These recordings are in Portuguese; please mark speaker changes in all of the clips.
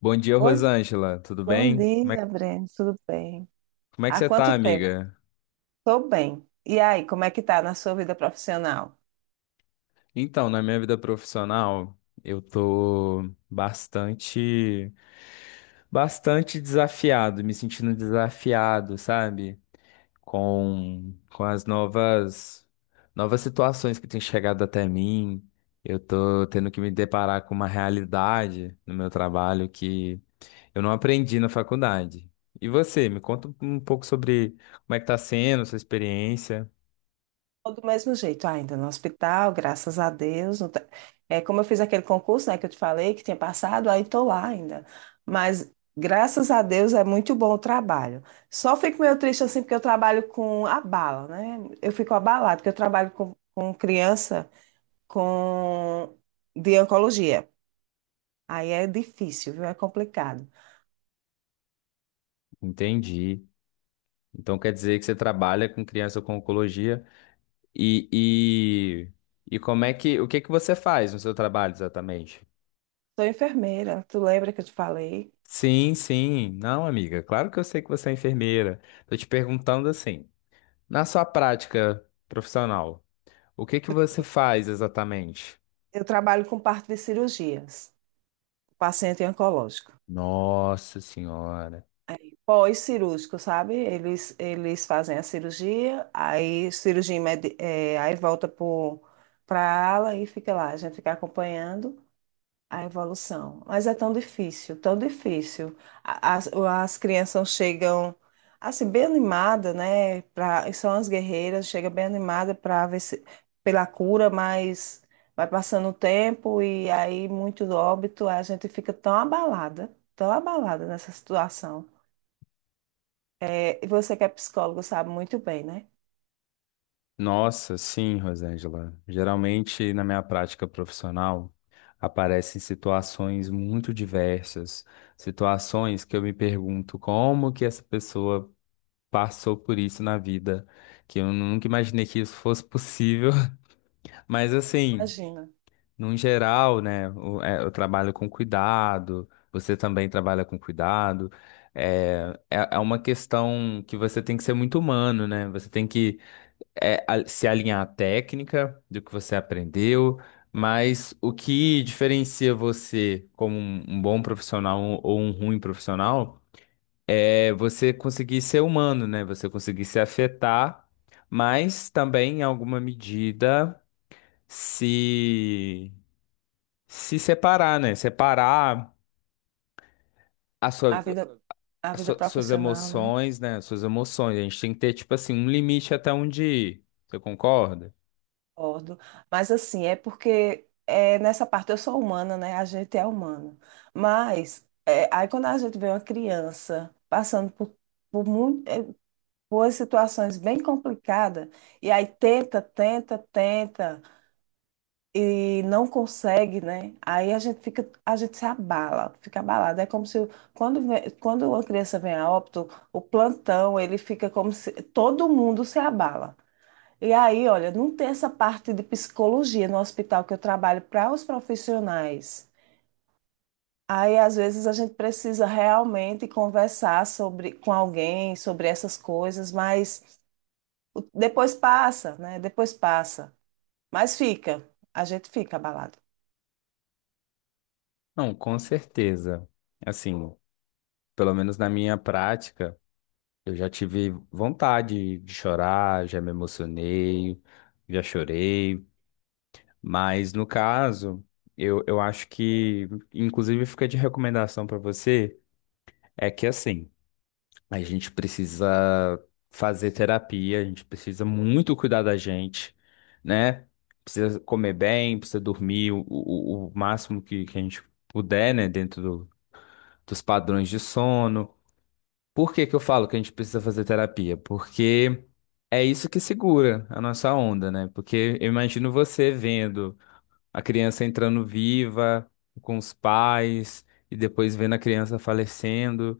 Speaker 1: Bom dia,
Speaker 2: Oi,
Speaker 1: Rosângela. Tudo
Speaker 2: bom
Speaker 1: bem? Como é,
Speaker 2: dia, Breno. Tudo bem?
Speaker 1: como é que
Speaker 2: Há
Speaker 1: você tá,
Speaker 2: quanto tempo?
Speaker 1: amiga?
Speaker 2: Estou bem. E aí, como é que tá na sua vida profissional?
Speaker 1: Então, na minha vida profissional, eu tô bastante, bastante desafiado, me sentindo desafiado, sabe? Com as novas situações que têm chegado até mim. Eu tô tendo que me deparar com uma realidade no meu trabalho que eu não aprendi na faculdade. E você, me conta um pouco sobre como é que tá sendo a sua experiência.
Speaker 2: Tô do mesmo jeito, ainda no hospital, graças a Deus. Não tá- É, como eu fiz aquele concurso, né, que eu te falei que tinha passado, aí estou lá ainda. Mas graças a Deus é muito bom o trabalho. Só fico meio triste assim porque eu trabalho com a bala, né? Eu fico abalada porque eu trabalho com criança com de oncologia. Aí é difícil, viu? É complicado.
Speaker 1: Entendi. Então quer dizer que você trabalha com criança com oncologia e, e, e como é que, o que que você faz no seu trabalho exatamente?
Speaker 2: Sou enfermeira, tu lembra que eu te falei?
Speaker 1: Sim, sim. Não, amiga, claro que eu sei que você é enfermeira. Tô te perguntando assim, na sua prática profissional, o que que você faz exatamente?
Speaker 2: Eu trabalho com parte de cirurgias, paciente oncológico.
Speaker 1: Nossa Senhora.
Speaker 2: Pós-cirúrgico, sabe? Eles fazem a cirurgia, aí cirurgia, aí volta para a ala e fica lá, a gente fica acompanhando a evolução. Mas é tão difícil, tão difícil. As crianças chegam assim, bem animada, né? São as guerreiras, chega bem animada para ver se, pela cura, mas vai passando o tempo e aí muito óbito, a gente fica tão abalada nessa situação. É, e você que é psicólogo sabe muito bem, né?
Speaker 1: Nossa, sim, Rosângela. Geralmente, na minha prática profissional, aparecem situações muito diversas, situações que eu me pergunto como que essa pessoa passou por isso na vida, que eu nunca imaginei que isso fosse possível. Mas assim,
Speaker 2: Imagina.
Speaker 1: num geral, né, eu trabalho com cuidado, você também trabalha com cuidado. É uma questão que você tem que ser muito humano, né? Você tem que se alinhar à técnica do que você aprendeu, mas o que diferencia você como um bom profissional ou um ruim profissional é você conseguir ser humano, né? Você conseguir se afetar, mas também, em alguma medida, se, se separar, né? Separar a
Speaker 2: A
Speaker 1: sua,
Speaker 2: vida, a vida
Speaker 1: suas
Speaker 2: profissional, né?
Speaker 1: emoções, né? Suas emoções. A gente tem que ter, tipo assim, um limite até onde ir. Você concorda?
Speaker 2: Concordo, mas assim, é porque nessa parte eu sou humana, né? A gente é humano. Mas aí quando a gente vê uma criança passando muito, por situações bem complicadas, e aí tenta, tenta, tenta, e não consegue, né? Aí a gente fica, a gente se abala, fica abalada. É como se quando uma criança vem a óbito, o plantão, ele fica como se todo mundo se abala. E aí, olha, não tem essa parte de psicologia no hospital que eu trabalho para os profissionais. Aí, às vezes, a gente precisa realmente conversar sobre, com alguém sobre essas coisas, mas depois passa, né? Depois passa. Mas fica, a gente fica abalado.
Speaker 1: Não, com certeza. Assim, pelo menos na minha prática, eu já tive vontade de chorar, já me emocionei, já chorei. Mas no caso, eu acho que, inclusive, fica de recomendação para você, é que assim, a gente precisa fazer terapia, a gente precisa muito cuidar da gente, né? Precisa comer bem, precisa dormir o máximo que a gente puder, né? Dos padrões de sono. Por que que eu falo que a gente precisa fazer terapia? Porque é isso que segura a nossa onda, né? Porque eu imagino você vendo a criança entrando viva com os pais e depois vendo a criança falecendo.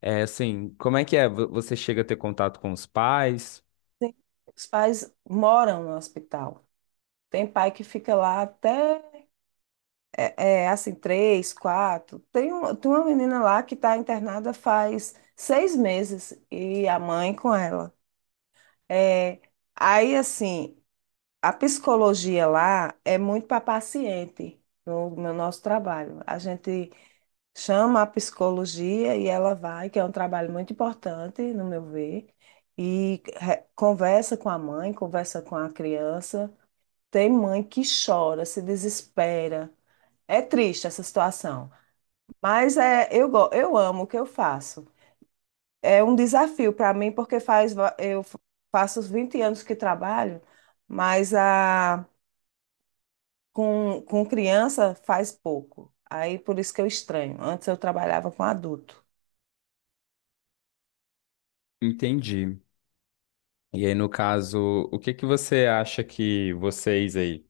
Speaker 1: É assim, como é que é? Você chega a ter contato com os pais?
Speaker 2: Tem- Os pais moram no hospital. Tem pai que fica lá até, assim, três, quatro. Tem uma menina lá que está internada faz 6 meses e a mãe com ela. É, aí, assim, a psicologia lá é muito para paciente no nosso trabalho. A gente chama a psicologia e ela vai, que é um trabalho muito importante, no meu ver, e conversa com a mãe, conversa com a criança. Tem mãe que chora, se desespera. É triste essa situação, mas eu amo o que eu faço, é um desafio para mim, porque faz, va- eu fa- faço os 20 anos que trabalho, mas com criança faz pouco. Aí por isso que eu estranho. Antes eu trabalhava com adulto.
Speaker 1: Entendi. E aí, no caso, o que que você acha que vocês aí,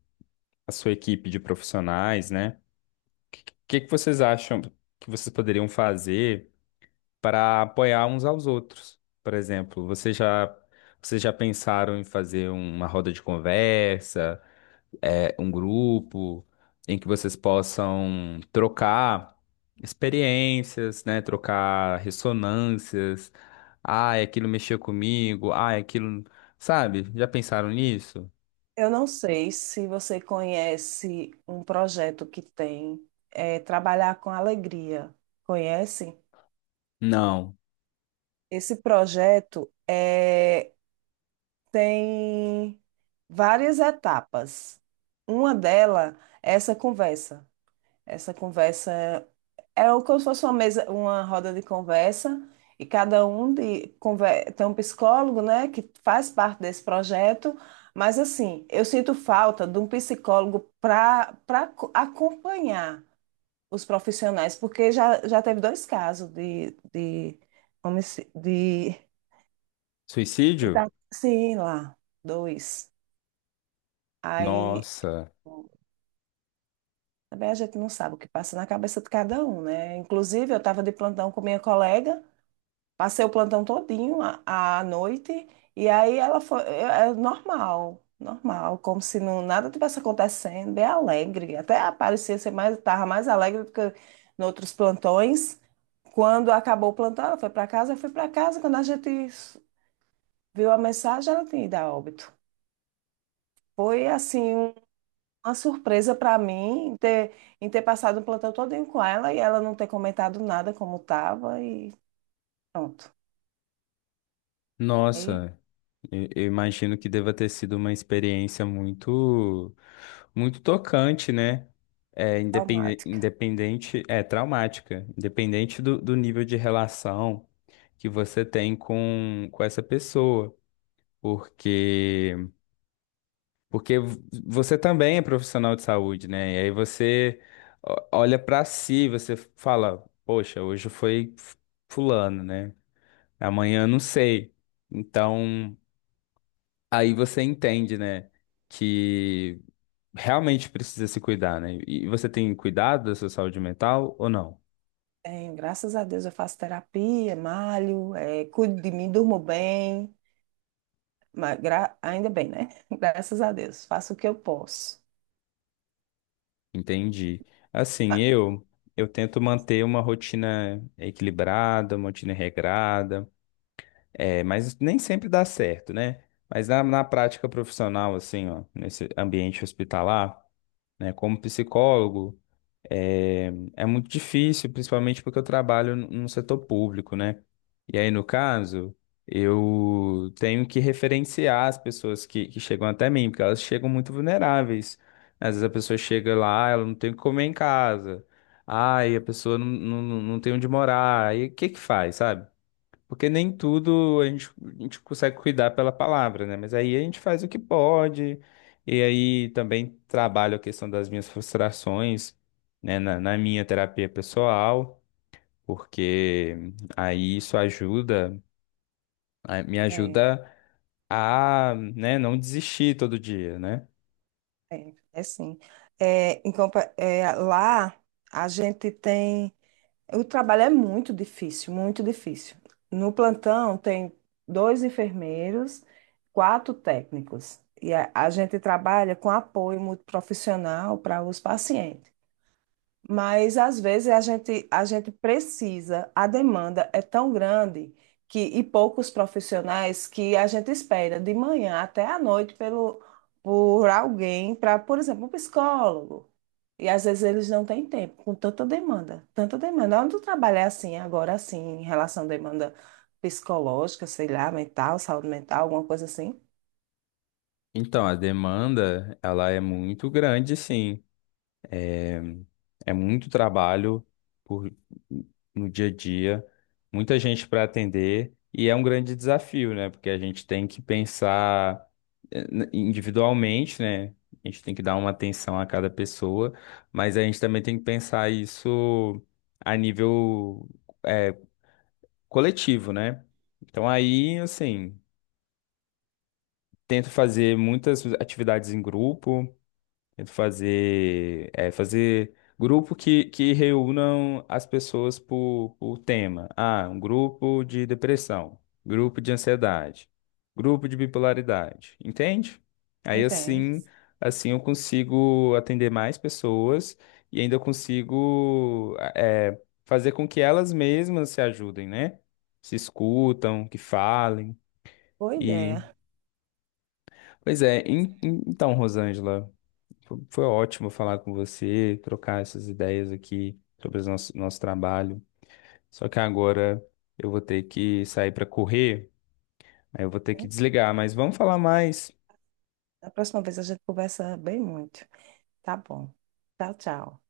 Speaker 1: a sua equipe de profissionais, né? O que que vocês acham que vocês poderiam fazer para apoiar uns aos outros? Por exemplo, vocês já pensaram em fazer uma roda de conversa, é, um grupo em que vocês possam trocar experiências, né? Trocar ressonâncias. Ah, aquilo mexeu comigo. Ah, aquilo. Sabe? Já pensaram nisso?
Speaker 2: Eu não sei se você conhece um projeto que tem, Trabalhar com Alegria. Conhece?
Speaker 1: Não.
Speaker 2: Esse projeto tem várias etapas. Uma delas é essa conversa. Essa conversa é como se fosse uma mesa, uma roda de conversa, e cada um tem um psicólogo, né, que faz parte desse projeto, mas assim, eu sinto falta de um psicólogo para acompanhar os profissionais, porque já teve dois casos de, de, homici- de,
Speaker 1: Suicídio?
Speaker 2: tá- sim, lá, dois. Aí
Speaker 1: Nossa,
Speaker 2: também a gente não sabe o que passa na cabeça de cada um, né? Inclusive, eu estava de plantão com minha colega. Passei o plantão todinho à noite e aí ela foi, normal, normal, como se não nada tivesse acontecendo, bem alegre, até parecia ser mais, tava mais alegre do que em outros plantões. Quando acabou o plantão, ela foi para casa, eu fui para casa, quando a gente viu a mensagem, ela tinha ido a óbito. Foi assim uma surpresa para mim em ter, passado o plantão todinho com ela e ela não ter comentado nada como estava e pronto. Aí,
Speaker 1: nossa. Eu imagino que deva ter sido uma experiência muito, muito tocante, né? É,
Speaker 2: traumático.
Speaker 1: independente, é traumática, independente do, do nível de relação que você tem com essa pessoa, porque você também é profissional de saúde, né? E aí você olha pra si, você fala, poxa, hoje foi fulano, né? Amanhã eu não sei. Então aí você entende, né, que realmente precisa se cuidar, né? E você tem cuidado da sua saúde mental ou não?
Speaker 2: Tenho, graças a Deus eu faço terapia, malho, cuido de mim, durmo bem, mas ainda bem, né? Graças a Deus, faço o que eu posso.
Speaker 1: Entendi. Assim,
Speaker 2: Ah,
Speaker 1: eu tento manter uma rotina equilibrada, uma rotina regrada, é, mas nem sempre dá certo, né? Mas na, na prática profissional, assim, ó, nesse ambiente hospitalar, né, como psicólogo, é é muito difícil, principalmente porque eu trabalho no setor público, né? E aí, no caso, eu tenho que referenciar as pessoas que chegam até mim, porque elas chegam muito vulneráveis. Às vezes a pessoa chega lá, ela não tem o que comer em casa. Ai, a pessoa não tem onde morar. Aí o que que faz, sabe? Porque nem tudo a gente consegue cuidar pela palavra, né? Mas aí a gente faz o que pode, e aí também trabalho a questão das minhas frustrações, né, na minha terapia pessoal, porque aí isso ajuda, me
Speaker 2: É,
Speaker 1: ajuda a, né, não desistir todo dia, né?
Speaker 2: sim. Lá a gente tem. O trabalho é muito difícil, muito difícil. No plantão tem dois enfermeiros, quatro técnicos. E a gente trabalha com apoio muito profissional para os pacientes. Mas às vezes a gente precisa, a demanda é tão grande que, e poucos profissionais que a gente espera de manhã até à noite por alguém, para, por exemplo, um psicólogo. E às vezes eles não têm tempo, com tanta demanda, tanta demanda. Onde tu trabalha assim, agora assim, em relação à demanda psicológica, sei lá, mental, saúde mental, alguma coisa assim?
Speaker 1: Então, a demanda, ela é muito grande, sim. É muito trabalho por, no dia a dia, muita gente para atender, e é um grande desafio, né? Porque a gente tem que pensar individualmente, né? A gente tem que dar uma atenção a cada pessoa, mas a gente também tem que pensar isso a nível, eh, coletivo, né? Então aí, assim, tento fazer muitas atividades em grupo. Tento fazer, é, fazer grupo que reúnam as pessoas por tema. Ah, um grupo de depressão, grupo de ansiedade, grupo de bipolaridade, entende? Aí
Speaker 2: Entende?
Speaker 1: assim, assim eu consigo atender mais pessoas e ainda consigo fazer com que elas mesmas se ajudem, né? Se escutam, que falem.
Speaker 2: Boa
Speaker 1: E,
Speaker 2: ideia.
Speaker 1: pois é, então, Rosângela. Foi ótimo falar com você, trocar essas ideias aqui sobre o nosso, nosso trabalho. Só que agora eu vou ter que sair para correr, aí eu vou ter que desligar, mas vamos falar mais.
Speaker 2: Da próxima vez a gente conversa bem muito. Tá bom. Tchau, tchau.